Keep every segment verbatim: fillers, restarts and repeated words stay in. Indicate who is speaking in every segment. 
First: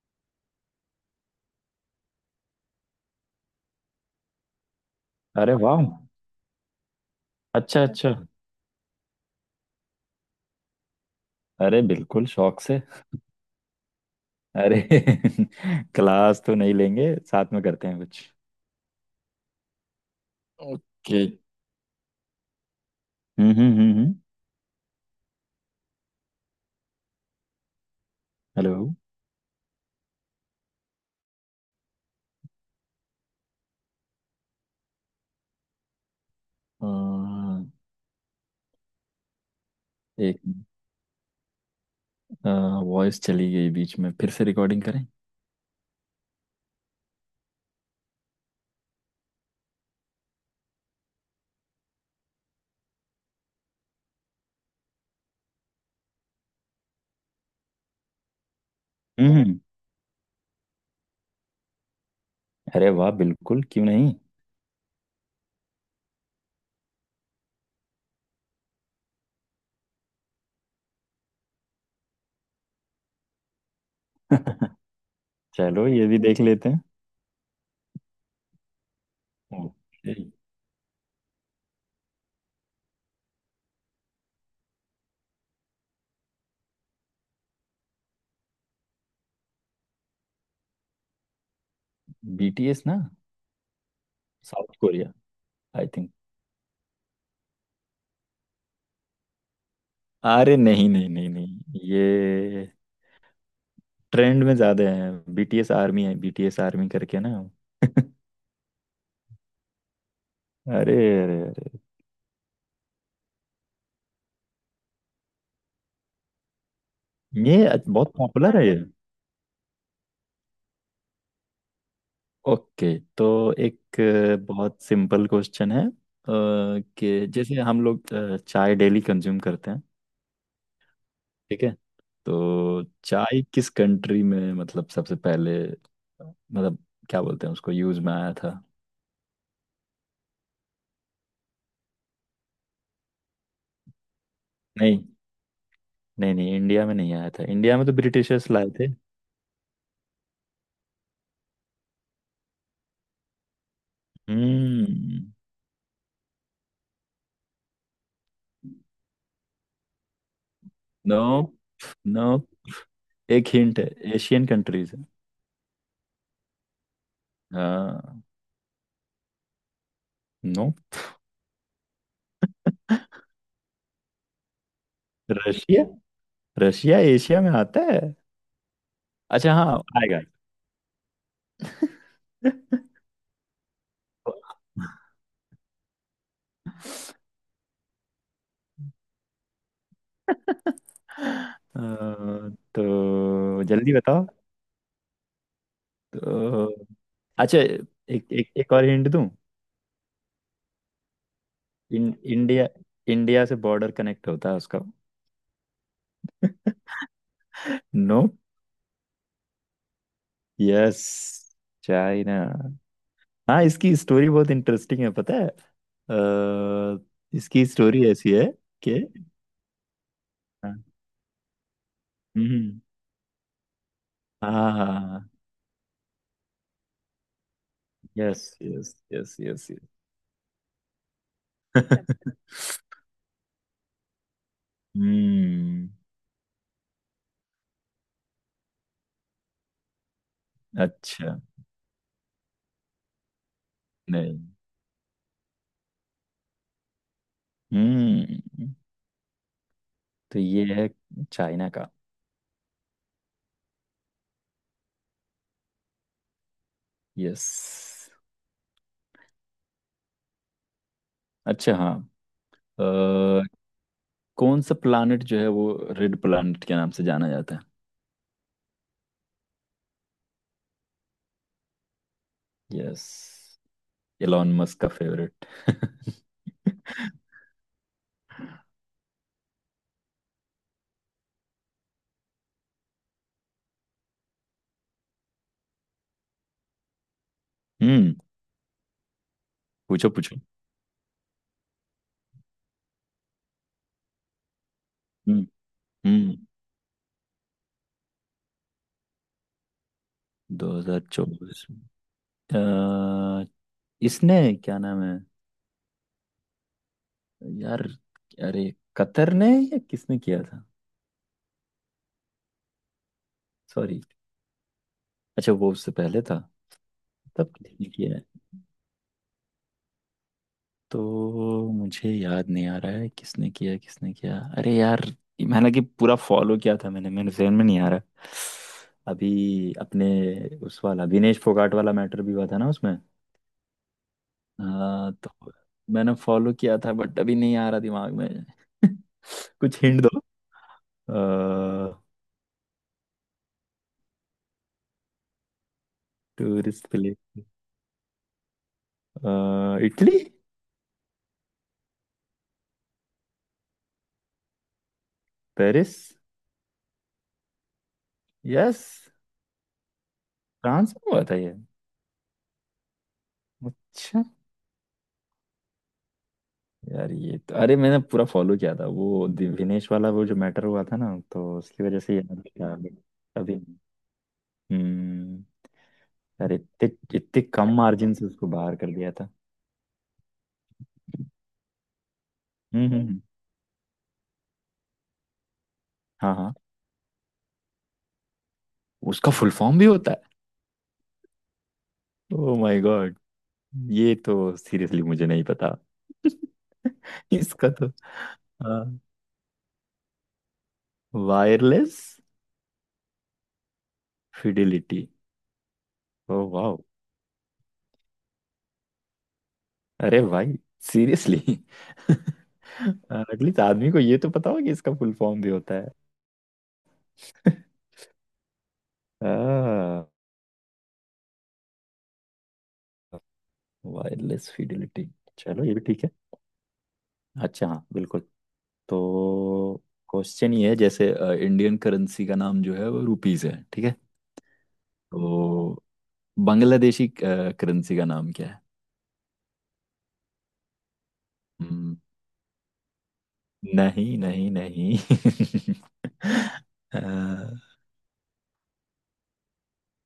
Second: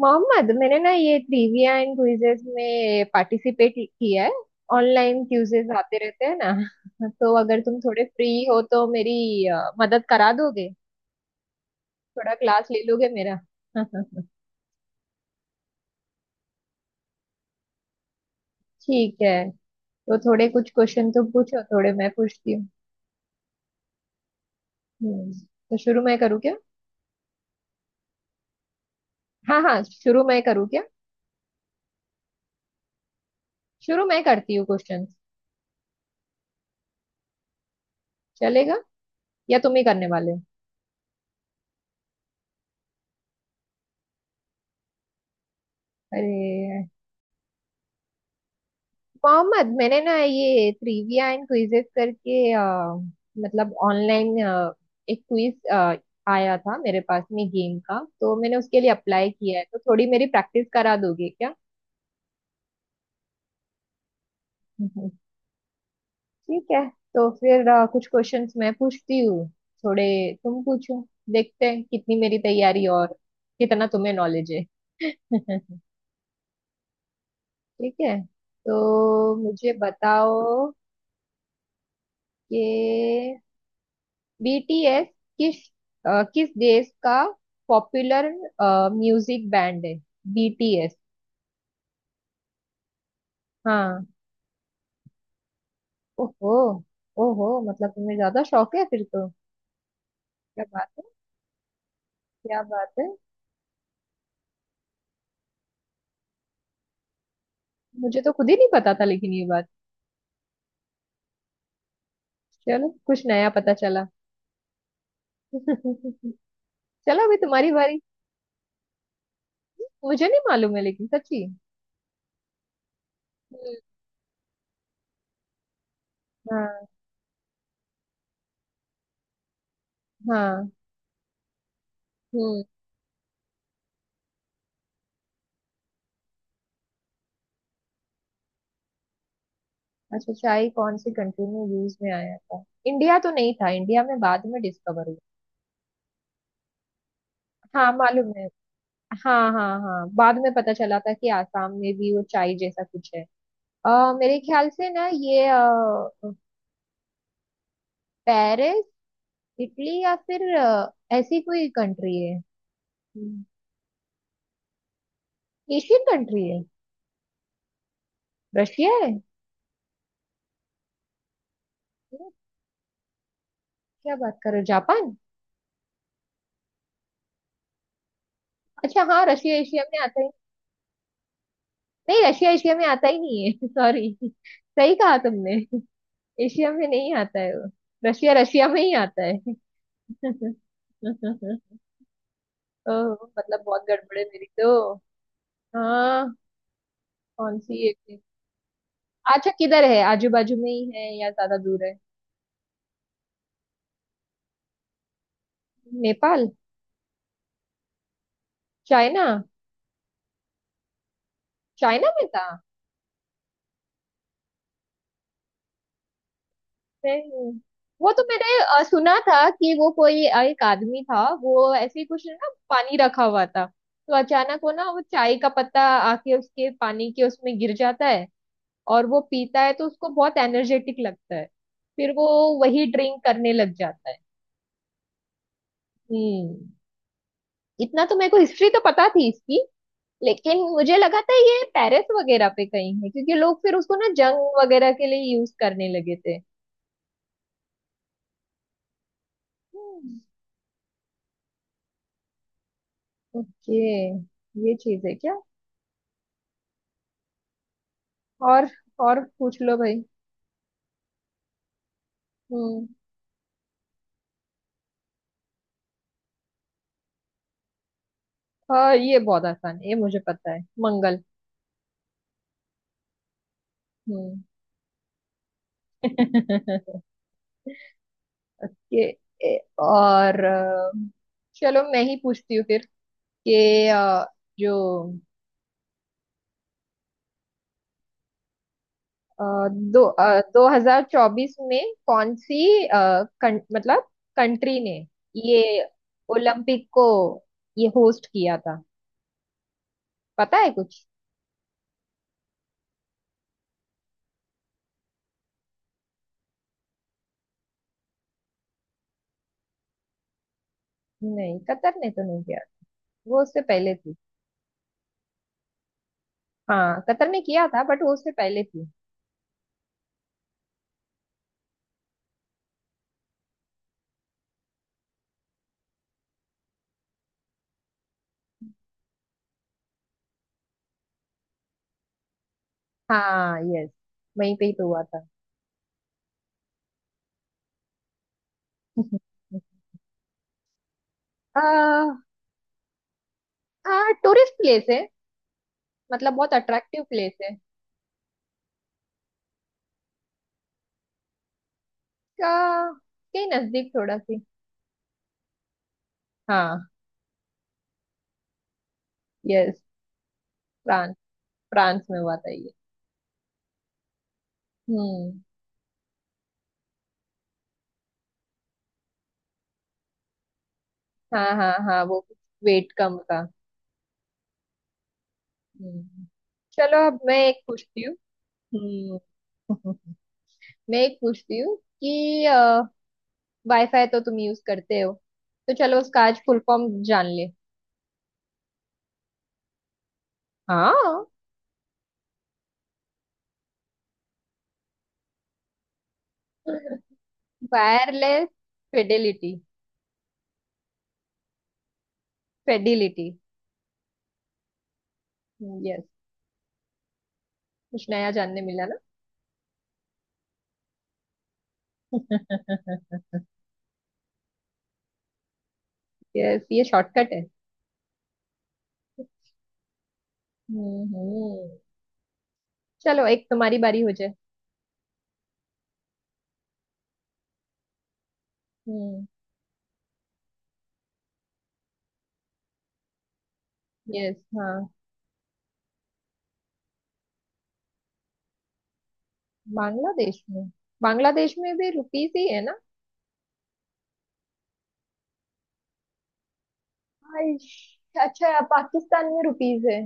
Speaker 1: मोहम्मद मैंने ना ये ट्रिविया एंड क्विजेस में पार्टिसिपेट किया है। ऑनलाइन
Speaker 2: अरे
Speaker 1: क्विजेस
Speaker 2: वाह।
Speaker 1: आते रहते हैं ना तो अगर तुम
Speaker 2: अच्छा
Speaker 1: थोड़े
Speaker 2: अच्छा।
Speaker 1: फ्री हो तो मेरी अ, मदद करा दोगे।
Speaker 2: अरे बिल्कुल
Speaker 1: थोड़ा
Speaker 2: शौक
Speaker 1: क्लास
Speaker 2: से।
Speaker 1: ले लोगे मेरा
Speaker 2: अरे क्लास तो नहीं लेंगे, साथ में करते हैं कुछ।
Speaker 1: ठीक है। तो थोड़े कुछ क्वेश्चन
Speaker 2: ओके।
Speaker 1: तुम पूछो, थोड़े मैं पूछती हूँ।
Speaker 2: हम्म हम्म हम्म हम्म,
Speaker 1: हम्म, तो शुरू मैं करूँ क्या।
Speaker 2: हेलो।
Speaker 1: हाँ हाँ, शुरू मैं करूँ क्या। शुरू मैं करती हूँ क्वेश्चन।
Speaker 2: अ,
Speaker 1: चलेगा या तुम ही करने वाले
Speaker 2: एक
Speaker 1: हो?
Speaker 2: वॉइस चली गई बीच में, फिर से रिकॉर्डिंग करें।
Speaker 1: अरे मोहम्मद, मैंने ना ये ट्रिविया एंड क्विजेस करके अ, मतलब ऑनलाइन एक क्विज आया था मेरे पास में गेम का, तो मैंने उसके लिए अप्लाई किया
Speaker 2: हम्म।
Speaker 1: है। तो थोड़ी मेरी प्रैक्टिस करा दोगे क्या।
Speaker 2: अरे वाह, बिल्कुल क्यों नहीं।
Speaker 1: हम्म, ठीक है। तो फिर अ, कुछ क्वेश्चंस मैं पूछती हूँ, थोड़े तुम पूछो। देखते हैं कितनी मेरी तैयारी और कितना तुम्हें नॉलेज है
Speaker 2: चलो, ये भी देख लेते हैं।
Speaker 1: ठीक है, तो मुझे
Speaker 2: ओके।
Speaker 1: बताओ कि बीटीएस किस अ, किस देश का पॉपुलर म्यूजिक बैंड है, बीटीएस।
Speaker 2: बीटीएस ना?
Speaker 1: हाँ।
Speaker 2: South Korea, I think.
Speaker 1: ओहो। ओहो, मतलब तुम्हें ज्यादा शौक है फिर तो।
Speaker 2: अरे
Speaker 1: क्या बात
Speaker 2: नहीं
Speaker 1: है,
Speaker 2: नहीं नहीं नहीं,
Speaker 1: क्या
Speaker 2: ये
Speaker 1: बात है।
Speaker 2: ट्रेंड में ज्यादा है, बीटीएस आर्मी है, बीटीएस आर्मी करके ना।
Speaker 1: मुझे तो खुद ही नहीं पता था लेकिन ये बात।
Speaker 2: अरे अरे, अरे
Speaker 1: चलो कुछ नया पता चला चलो अभी
Speaker 2: ये
Speaker 1: तुम्हारी
Speaker 2: अच-
Speaker 1: बारी।
Speaker 2: बहुत पॉपुलर है ये।
Speaker 1: मुझे नहीं मालूम है लेकिन सच्ची।
Speaker 2: ओके, तो
Speaker 1: हम्म,
Speaker 2: एक अ, बहुत सिंपल क्वेश्चन है, अ,
Speaker 1: हाँ
Speaker 2: कि जैसे हम लोग अ, चाय डेली कंज्यूम करते हैं,
Speaker 1: हाँ।
Speaker 2: ठीक है?
Speaker 1: हम्म,
Speaker 2: तो चाय किस कंट्री में, मतलब सबसे पहले मतलब क्या बोलते हैं उसको, यूज में आया था?
Speaker 1: अच्छा चाय कौन सी कंट्री में यूज में आया था। इंडिया तो नहीं था, इंडिया में बाद में
Speaker 2: नहीं
Speaker 1: डिस्कवर हुआ।
Speaker 2: नहीं नहीं, इंडिया में नहीं आया था, इंडिया में
Speaker 1: हाँ
Speaker 2: तो
Speaker 1: मालूम है।
Speaker 2: ब्रिटिशर्स लाए थे।
Speaker 1: हाँ हाँ हाँ, बाद में पता चला था कि आसाम में भी वो चाय जैसा कुछ है। अ, मेरे ख्याल से ना
Speaker 2: हम्म।
Speaker 1: ये अ, पेरिस, इटली या फिर अ, ऐसी कोई कंट्री
Speaker 2: नो,
Speaker 1: है। हम्म।
Speaker 2: एक हिंट है, एशियन कंट्रीज है।
Speaker 1: एशियन कंट्री है।
Speaker 2: हाँ।
Speaker 1: रशिया है ये।
Speaker 2: नो।
Speaker 1: क्या बात कर रहे हो, जापान।
Speaker 2: रशिया? रशिया एशिया में आता है?
Speaker 1: अच्छा हाँ,
Speaker 2: अच्छा
Speaker 1: रशिया
Speaker 2: हाँ,
Speaker 1: एशिया में आता
Speaker 2: आएगा।
Speaker 1: ही। नहीं, रशिया एशिया में आता ही नहीं है सॉरी, सही कहा तुमने। एशिया में नहीं आता है वो, रशिया रशिया में ही आता है
Speaker 2: अ,
Speaker 1: ओ, मतलब
Speaker 2: तो
Speaker 1: बहुत
Speaker 2: जल्दी
Speaker 1: गड़बड़ है
Speaker 2: बताओ
Speaker 1: मेरी तो। हाँ।
Speaker 2: तो।
Speaker 1: कौन
Speaker 2: अच्छा,
Speaker 1: सी एक है?
Speaker 2: एक एक एक और हिंट दूं।
Speaker 1: अच्छा किधर है, आजू बाजू में ही है या ज्यादा दूर है।
Speaker 2: इन, इंडिया इंडिया से बॉर्डर कनेक्ट होता है उसका।
Speaker 1: Nepal.
Speaker 2: No.
Speaker 1: China.
Speaker 2: Yes,
Speaker 1: China में
Speaker 2: चाइना।
Speaker 1: था।
Speaker 2: हाँ, इसकी स्टोरी बहुत इंटरेस्टिंग है, पता है? अ,
Speaker 1: नहीं,
Speaker 2: इसकी स्टोरी
Speaker 1: वो तो
Speaker 2: ऐसी है
Speaker 1: मैंने अ,
Speaker 2: कि
Speaker 1: सुना था कि वो कोई अ, एक
Speaker 2: हाँ।
Speaker 1: आदमी था, वो ऐसे ही कुछ ना
Speaker 2: हम्म,
Speaker 1: पानी रखा हुआ था। तो
Speaker 2: हाँ
Speaker 1: अचानक वो
Speaker 2: हाँ,
Speaker 1: ना, वो
Speaker 2: हाँ,
Speaker 1: चाय का पत्ता आके उसके पानी के उसमें गिर जाता है।
Speaker 2: यस यस
Speaker 1: और वो
Speaker 2: यस
Speaker 1: पीता
Speaker 2: यस।
Speaker 1: है तो उसको बहुत एनर्जेटिक लगता है। फिर वो
Speaker 2: यस।
Speaker 1: वही ड्रिंक करने लग जाता है।
Speaker 2: हम्म।
Speaker 1: हम्म, इतना तो मेरे को हिस्ट्री तो पता थी इसकी, लेकिन मुझे लगा था
Speaker 2: अच्छा।
Speaker 1: ये पेरिस वगैरह पे कहीं है, क्योंकि लोग फिर उसको ना
Speaker 2: नहीं।
Speaker 1: जंग वगैरह के लिए यूज करने लगे थे।
Speaker 2: हम्म।
Speaker 1: हम्म।
Speaker 2: तो ये है चाइना का।
Speaker 1: ओके, ये चीज है क्या।
Speaker 2: यस।
Speaker 1: और और पूछ लो भाई।
Speaker 2: अच्छा हाँ। अ,
Speaker 1: हम्म।
Speaker 2: कौन सा प्लानट जो है वो रेड प्लानट के नाम से जाना जाता है?
Speaker 1: हाँ ये बहुत आसान है, ये मुझे पता है, मंगल।
Speaker 2: यस।
Speaker 1: हम्म
Speaker 2: एलॉन मस्क का फेवरेट।
Speaker 1: ये ए, और अ, चलो मैं ही पूछती हूँ फिर कि अ, जो
Speaker 2: हम्म।
Speaker 1: अ, दो
Speaker 2: पूछो
Speaker 1: आ,
Speaker 2: पूछो।
Speaker 1: दो हजार चौबीस में कौन सी अ, कं, मतलब कंट्री ने
Speaker 2: हम्म
Speaker 1: ये
Speaker 2: हम्म।
Speaker 1: ओलंपिक को ये होस्ट किया था, पता है कुछ।
Speaker 2: दो हज़ार चौबीस, अ, इसने, क्या नाम है यार, अरे, कतर ने या किसने किया था?
Speaker 1: नहीं, कतर ने तो नहीं किया, वो उससे पहले
Speaker 2: सॉरी,
Speaker 1: थी।
Speaker 2: अच्छा वो उससे पहले था।
Speaker 1: हाँ, कतर ने
Speaker 2: तब
Speaker 1: किया था
Speaker 2: किसने
Speaker 1: बट वो
Speaker 2: किया है,
Speaker 1: उससे पहले थी।
Speaker 2: तो मुझे याद नहीं आ रहा है, किसने किया किसने किया, अरे यार। हालांकि पूरा फॉलो किया था मैंने, मेरे जहन में नहीं आ रहा अभी, अपने उस वाला विनेश फोगाट वाला मैटर भी हुआ था ना उसमें।
Speaker 1: हाँ यस, वहीं पे ही तो हुआ
Speaker 2: हाँ,
Speaker 1: था
Speaker 2: तो मैंने फॉलो किया था बट अभी नहीं आ रहा दिमाग में। कुछ हिंट दो।
Speaker 1: आ, आ, टूरिस्ट प्लेस है, मतलब बहुत
Speaker 2: टूरिस्ट
Speaker 1: अट्रैक्टिव
Speaker 2: प्लेस?
Speaker 1: प्लेस है।
Speaker 2: इटली?
Speaker 1: का, के नजदीक थोड़ा सी।
Speaker 2: पेरिस?
Speaker 1: हाँ
Speaker 2: यस।
Speaker 1: यस।
Speaker 2: फ्रांस में
Speaker 1: फ्रांस,
Speaker 2: हुआ था ये?
Speaker 1: फ्रांस में हुआ था ये।
Speaker 2: अच्छा।
Speaker 1: हम्म।
Speaker 2: यार ये तो, अरे मैंने पूरा फॉलो किया था, वो दिविनेश वाला, वो जो मैटर हुआ था ना, तो
Speaker 1: हाँ हाँ
Speaker 2: उसकी वजह
Speaker 1: हाँ,
Speaker 2: से
Speaker 1: वो
Speaker 2: याद था
Speaker 1: वेट
Speaker 2: अभी
Speaker 1: कम का।
Speaker 2: अभी। हम्म।
Speaker 1: हम्म।
Speaker 2: अरे
Speaker 1: चलो
Speaker 2: इतने
Speaker 1: अब मैं
Speaker 2: इतने
Speaker 1: एक
Speaker 2: कम
Speaker 1: पूछती हूँ।
Speaker 2: मार्जिन से उसको बाहर कर दिया
Speaker 1: हम्म
Speaker 2: था।
Speaker 1: मैं एक पूछती हूँ कि
Speaker 2: हम्म हम्म हम्म,
Speaker 1: वाईफाई तो तुम यूज करते हो, तो चलो उसका
Speaker 2: हाँ
Speaker 1: आज
Speaker 2: हाँ,
Speaker 1: फुल फॉर्म जान ले।
Speaker 2: उसका फुल फॉर्म भी होता है?
Speaker 1: हाँ
Speaker 2: ओ माय गॉड, ये तो सीरियसली मुझे नहीं पता। इसका तो,
Speaker 1: वायरलेस।
Speaker 2: हाँ,
Speaker 1: fidelity.
Speaker 2: Wireless
Speaker 1: fidelity.
Speaker 2: Fidelity.
Speaker 1: Yes.
Speaker 2: Oh वाह,
Speaker 1: कुछ नया जानने मिला ना
Speaker 2: अरे भाई, सीरियसली। एटलीस्ट आदमी को ये तो पता होगा कि इसका फुल फॉर्म भी होता है।
Speaker 1: यस, ये शॉर्टकट है।
Speaker 2: आ,
Speaker 1: हम्म हम्म। चलो एक तुम्हारी बारी हो जाए।
Speaker 2: वायरलेस फिडिलिटी, चलो ये भी ठीक है। अच्छा हाँ बिल्कुल।
Speaker 1: हम्म।
Speaker 2: तो क्वेश्चन ये है, जैसे अ, इंडियन करेंसी का नाम जो है वो रुपीस है, ठीक है?
Speaker 1: यस हाँ।
Speaker 2: तो बांग्लादेशी अ, करेंसी का नाम क्या है?
Speaker 1: बांग्लादेश में, बांग्लादेश में भी
Speaker 2: हम्म,
Speaker 1: रुपीस ही है।
Speaker 2: नहीं नहीं नहीं। अ,
Speaker 1: आइश, अच्छा पाकिस्तान में रुपीज है।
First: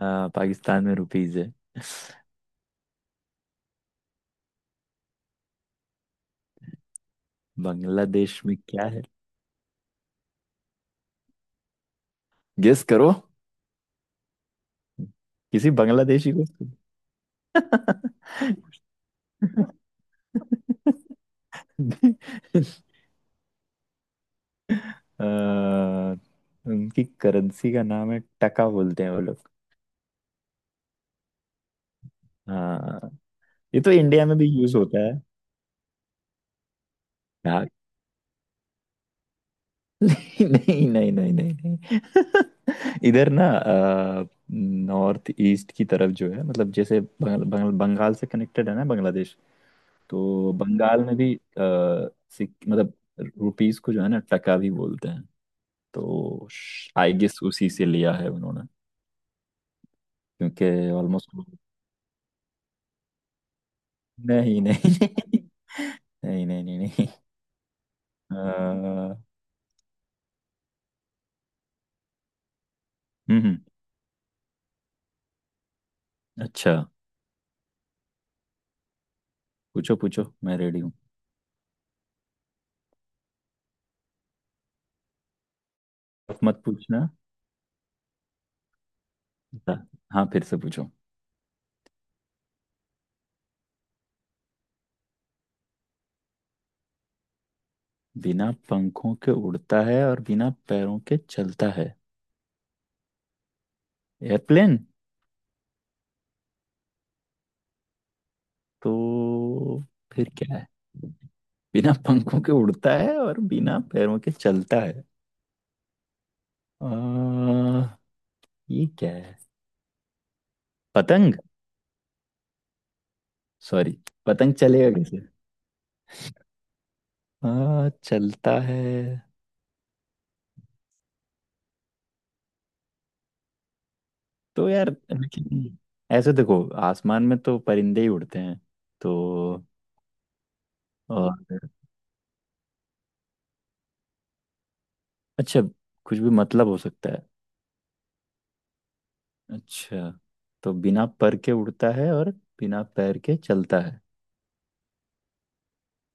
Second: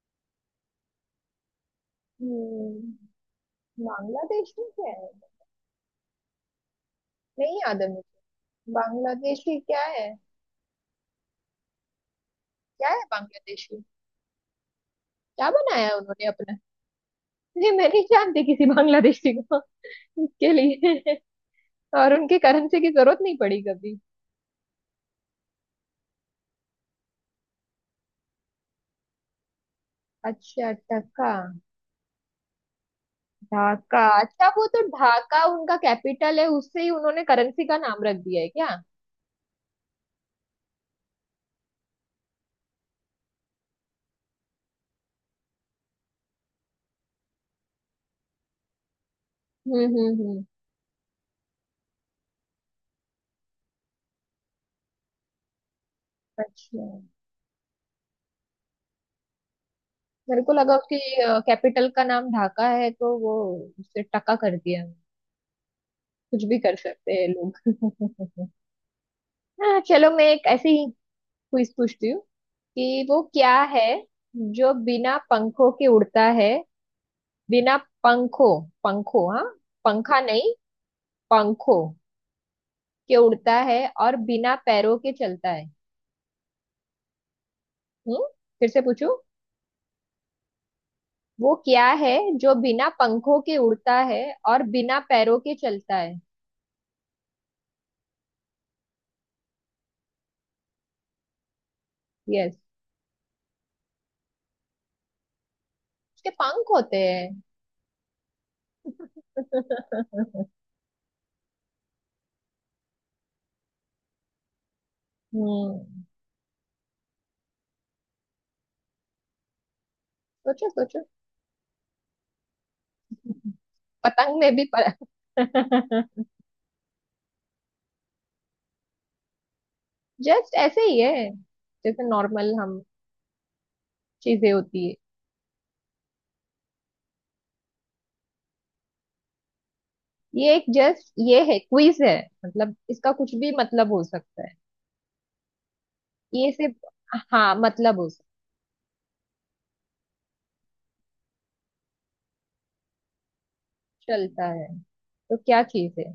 Speaker 2: अ, पाकिस्तान में रुपीस है,
Speaker 1: हम्म, बांग्लादेश में क्या है, नहीं याद है मुझे।
Speaker 2: बांग्लादेश में क्या है?
Speaker 1: बांग्लादेशी क्या है,
Speaker 2: गेस
Speaker 1: क्या है
Speaker 2: करो,
Speaker 1: बांग्लादेशी, क्या
Speaker 2: किसी
Speaker 1: बनाया है उन्होंने
Speaker 2: बांग्लादेशी को।
Speaker 1: अपना। ये मैं नहीं जानती किसी बांग्लादेशी को। इसके लिए और उनके करेंसी की जरूरत नहीं पड़ी कभी।
Speaker 2: अ, उनकी करेंसी का नाम है टका, बोलते हैं वो लोग।
Speaker 1: अच्छा, टका।
Speaker 2: हाँ, ये तो
Speaker 1: ढाका,
Speaker 2: इंडिया में भी
Speaker 1: अच्छा वो
Speaker 2: यूज
Speaker 1: तो
Speaker 2: होता है
Speaker 1: ढाका उनका कैपिटल है, उससे ही उन्होंने करेंसी
Speaker 2: यार।
Speaker 1: का नाम रख दिया है क्या।
Speaker 2: नहीं नहीं नहीं नहीं नहीं। इधर ना, नॉर्थ ईस्ट की तरफ जो है, मतलब जैसे बंग, बंग, बंगाल से कनेक्टेड है ना बांग्लादेश,
Speaker 1: हम्म हम्म हम्म।
Speaker 2: तो बंगाल में भी, अ, सिक- मतलब रुपीस को जो है ना टका भी बोलते हैं। तो
Speaker 1: अच्छा,
Speaker 2: आई गेस उसी से लिया है उन्होंने,
Speaker 1: मेरे को
Speaker 2: क्योंकि
Speaker 1: लगा उसकी
Speaker 2: ऑलमोस्ट
Speaker 1: कैपिटल का नाम ढाका है तो वो उससे टका कर
Speaker 2: नहीं
Speaker 1: दिया।
Speaker 2: नहीं नहीं।
Speaker 1: कुछ
Speaker 2: नहीं
Speaker 1: भी
Speaker 2: नहीं
Speaker 1: कर
Speaker 2: नहीं नहीं।
Speaker 1: सकते हैं
Speaker 2: अ,
Speaker 1: लोग हाँ, चलो मैं एक ऐसी ही क्विज पूछती हूँ कि वो
Speaker 2: हम्म हम्म,
Speaker 1: क्या है जो बिना पंखों के उड़ता है।
Speaker 2: अच्छा।
Speaker 1: बिना पंखों। पंखों, हाँ
Speaker 2: पूछो
Speaker 1: पंखा
Speaker 2: पूछो,
Speaker 1: नहीं,
Speaker 2: मैं रेडी हूँ।
Speaker 1: पंखों के उड़ता है और बिना पैरों के चलता है।
Speaker 2: टफ मत पूछना।
Speaker 1: हम्म, फिर से पूछू।
Speaker 2: हाँ फिर से पूछो।
Speaker 1: वो क्या है जो बिना पंखों के उड़ता है और बिना पैरों के चलता है।
Speaker 2: बिना पंखों के उड़ता है और बिना पैरों के चलता है?
Speaker 1: यस।
Speaker 2: एयरप्लेन?
Speaker 1: उसके पंख होते हैं।
Speaker 2: तो
Speaker 1: हम्म,
Speaker 2: फिर क्या है? बिना पंखों के उड़ता है और बिना पैरों के चलता है, आ, ये क्या है?
Speaker 1: सोचो सोचो।
Speaker 2: पतंग? सॉरी,
Speaker 1: पतंग में
Speaker 2: पतंग
Speaker 1: भी पर...
Speaker 2: चलेगा कैसे? आ, चलता है
Speaker 1: जस्ट ऐसे ही है, जैसे नॉर्मल हम चीजें
Speaker 2: तो,
Speaker 1: होती
Speaker 2: यार
Speaker 1: है।
Speaker 2: लेकिन ऐसे देखो, आसमान में तो परिंदे ही उड़ते हैं तो,
Speaker 1: ये एक जस्ट
Speaker 2: और
Speaker 1: ये है, क्विज है, मतलब इसका कुछ भी मतलब हो सकता है।
Speaker 2: अच्छा, कुछ भी
Speaker 1: ये
Speaker 2: मतलब
Speaker 1: सिर्फ,
Speaker 2: हो सकता है?
Speaker 1: हाँ मतलब हो सकता।
Speaker 2: अच्छा, तो बिना पर के उड़ता है और बिना पैर के चलता है?
Speaker 1: चलता है तो क्या चीज है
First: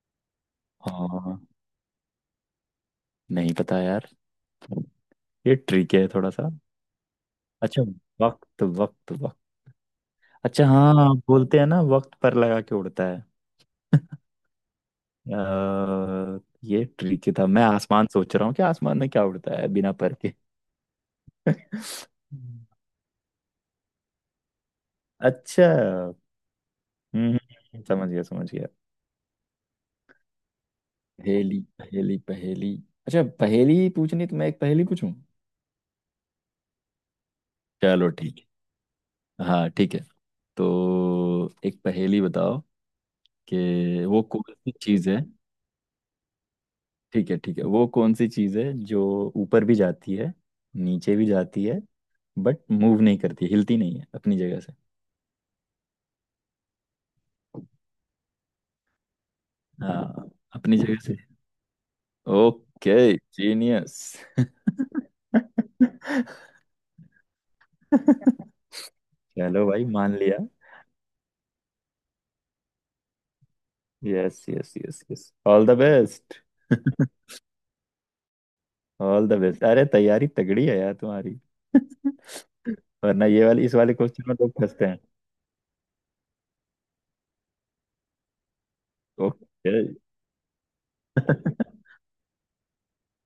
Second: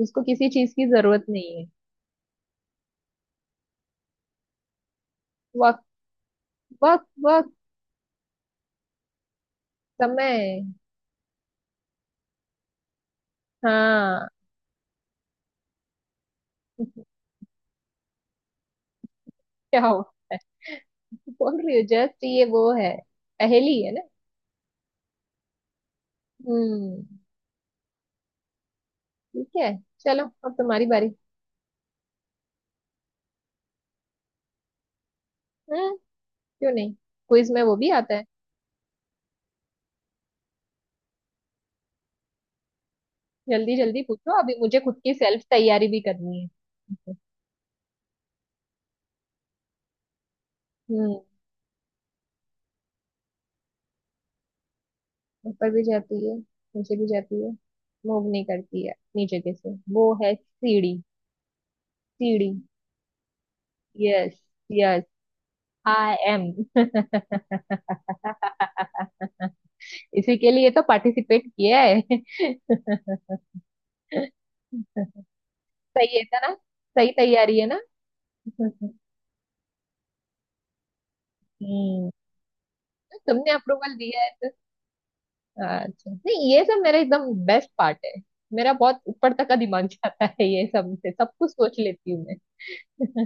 Speaker 1: जिसको किसी चीज की जरूरत
Speaker 2: हाँ।
Speaker 1: नहीं है।
Speaker 2: नहीं पता यार, ये
Speaker 1: वक्त,
Speaker 2: ट्रिक है थोड़ा सा।
Speaker 1: वक्त वक्त।
Speaker 2: अच्छा, वक्त वक्त वक्त? अच्छा
Speaker 1: समय।
Speaker 2: हाँ, बोलते हैं ना, वक्त पर लगा के उड़ता है।
Speaker 1: हाँ
Speaker 2: अ, ये ट्रिकी था, मैं आसमान सोच रहा हूँ कि आसमान में क्या उड़ता है
Speaker 1: क्या
Speaker 2: बिना
Speaker 1: हुआ,
Speaker 2: पर के।
Speaker 1: बोल रही हो जस्ट ये वो है। पहेली है ना।
Speaker 2: अच्छा।
Speaker 1: हम्म,
Speaker 2: हम्म हम्म, समझ गया समझ गया।
Speaker 1: ठीक है। चलो अब तुम्हारी बारी।
Speaker 2: पहेली पहेली पहेली, अच्छा पहेली पूछनी तो, मैं एक पहेली पूछूं?
Speaker 1: हैं? क्यों नहीं, क्विज में वो भी
Speaker 2: चलो
Speaker 1: आता है।
Speaker 2: ठीक, हाँ ठीक है। तो एक पहेली बताओ
Speaker 1: जल्दी जल्दी
Speaker 2: कि वो
Speaker 1: पूछो,
Speaker 2: कौन
Speaker 1: अभी
Speaker 2: सी
Speaker 1: मुझे खुद
Speaker 2: चीज़
Speaker 1: की
Speaker 2: है।
Speaker 1: सेल्फ तैयारी भी करनी है।
Speaker 2: ठीक है ठीक है, वो कौन सी चीज़ है जो ऊपर भी जाती है, नीचे
Speaker 1: हम्म।
Speaker 2: भी जाती है, बट मूव नहीं करती, हिलती नहीं है अपनी जगह से?
Speaker 1: ऊपर भी जाती है, नीचे भी जाती है। मूव नहीं करती है, नीचे कैसे, वो
Speaker 2: हाँ,
Speaker 1: है
Speaker 2: अपनी
Speaker 1: सीढ़ी।
Speaker 2: जगह से।
Speaker 1: सीढ़ी।
Speaker 2: Okay, genius,
Speaker 1: yes yes, I M
Speaker 2: चलो भाई मान
Speaker 1: इसी
Speaker 2: लिया।
Speaker 1: के लिए तो पार्टिसिपेट किया है
Speaker 2: yes yes yes yes, all the
Speaker 1: सही है,
Speaker 2: बेस्ट।
Speaker 1: था ना। सही तैयारी है ना
Speaker 2: ऑल द बेस्ट, अरे तैयारी तगड़ी है यार तुम्हारी,
Speaker 1: हम्म।
Speaker 2: वरना ये
Speaker 1: तुमने
Speaker 2: वाली, इस
Speaker 1: अप्रूवल
Speaker 2: वाले
Speaker 1: दिया
Speaker 2: क्वेश्चन
Speaker 1: है
Speaker 2: में
Speaker 1: तो।
Speaker 2: लोग फंसते हैं।
Speaker 1: अच्छा नहीं, ये सब मेरा एकदम बेस्ट पार्ट है। मेरा बहुत ऊपर तक का
Speaker 2: ओके।
Speaker 1: दिमाग जाता है, ये सब से सब कुछ सोच लेती हूँ मैं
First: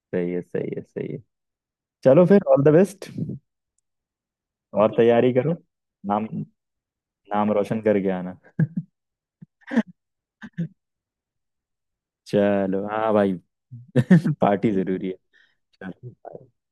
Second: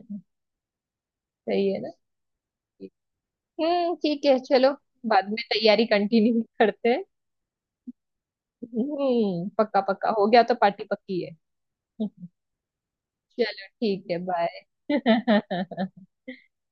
Speaker 2: सही है, सही है, सही है।
Speaker 1: सही है ना।
Speaker 2: चलो फिर ऑल द बेस्ट और।
Speaker 1: हम्म, ठीक है चलो,
Speaker 2: ठीक है,
Speaker 1: बाद
Speaker 2: तैयारी
Speaker 1: में
Speaker 2: करो।
Speaker 1: तैयारी
Speaker 2: नाम
Speaker 1: कंटिन्यू करते हैं।
Speaker 2: नाम रोशन करके आना।
Speaker 1: हम्म, पक्का पक्का हो गया तो पार्टी पक्की है
Speaker 2: चलो हाँ भाई।
Speaker 1: चलो ठीक है, बाय
Speaker 2: पार्टी जरूरी है। चलो bye।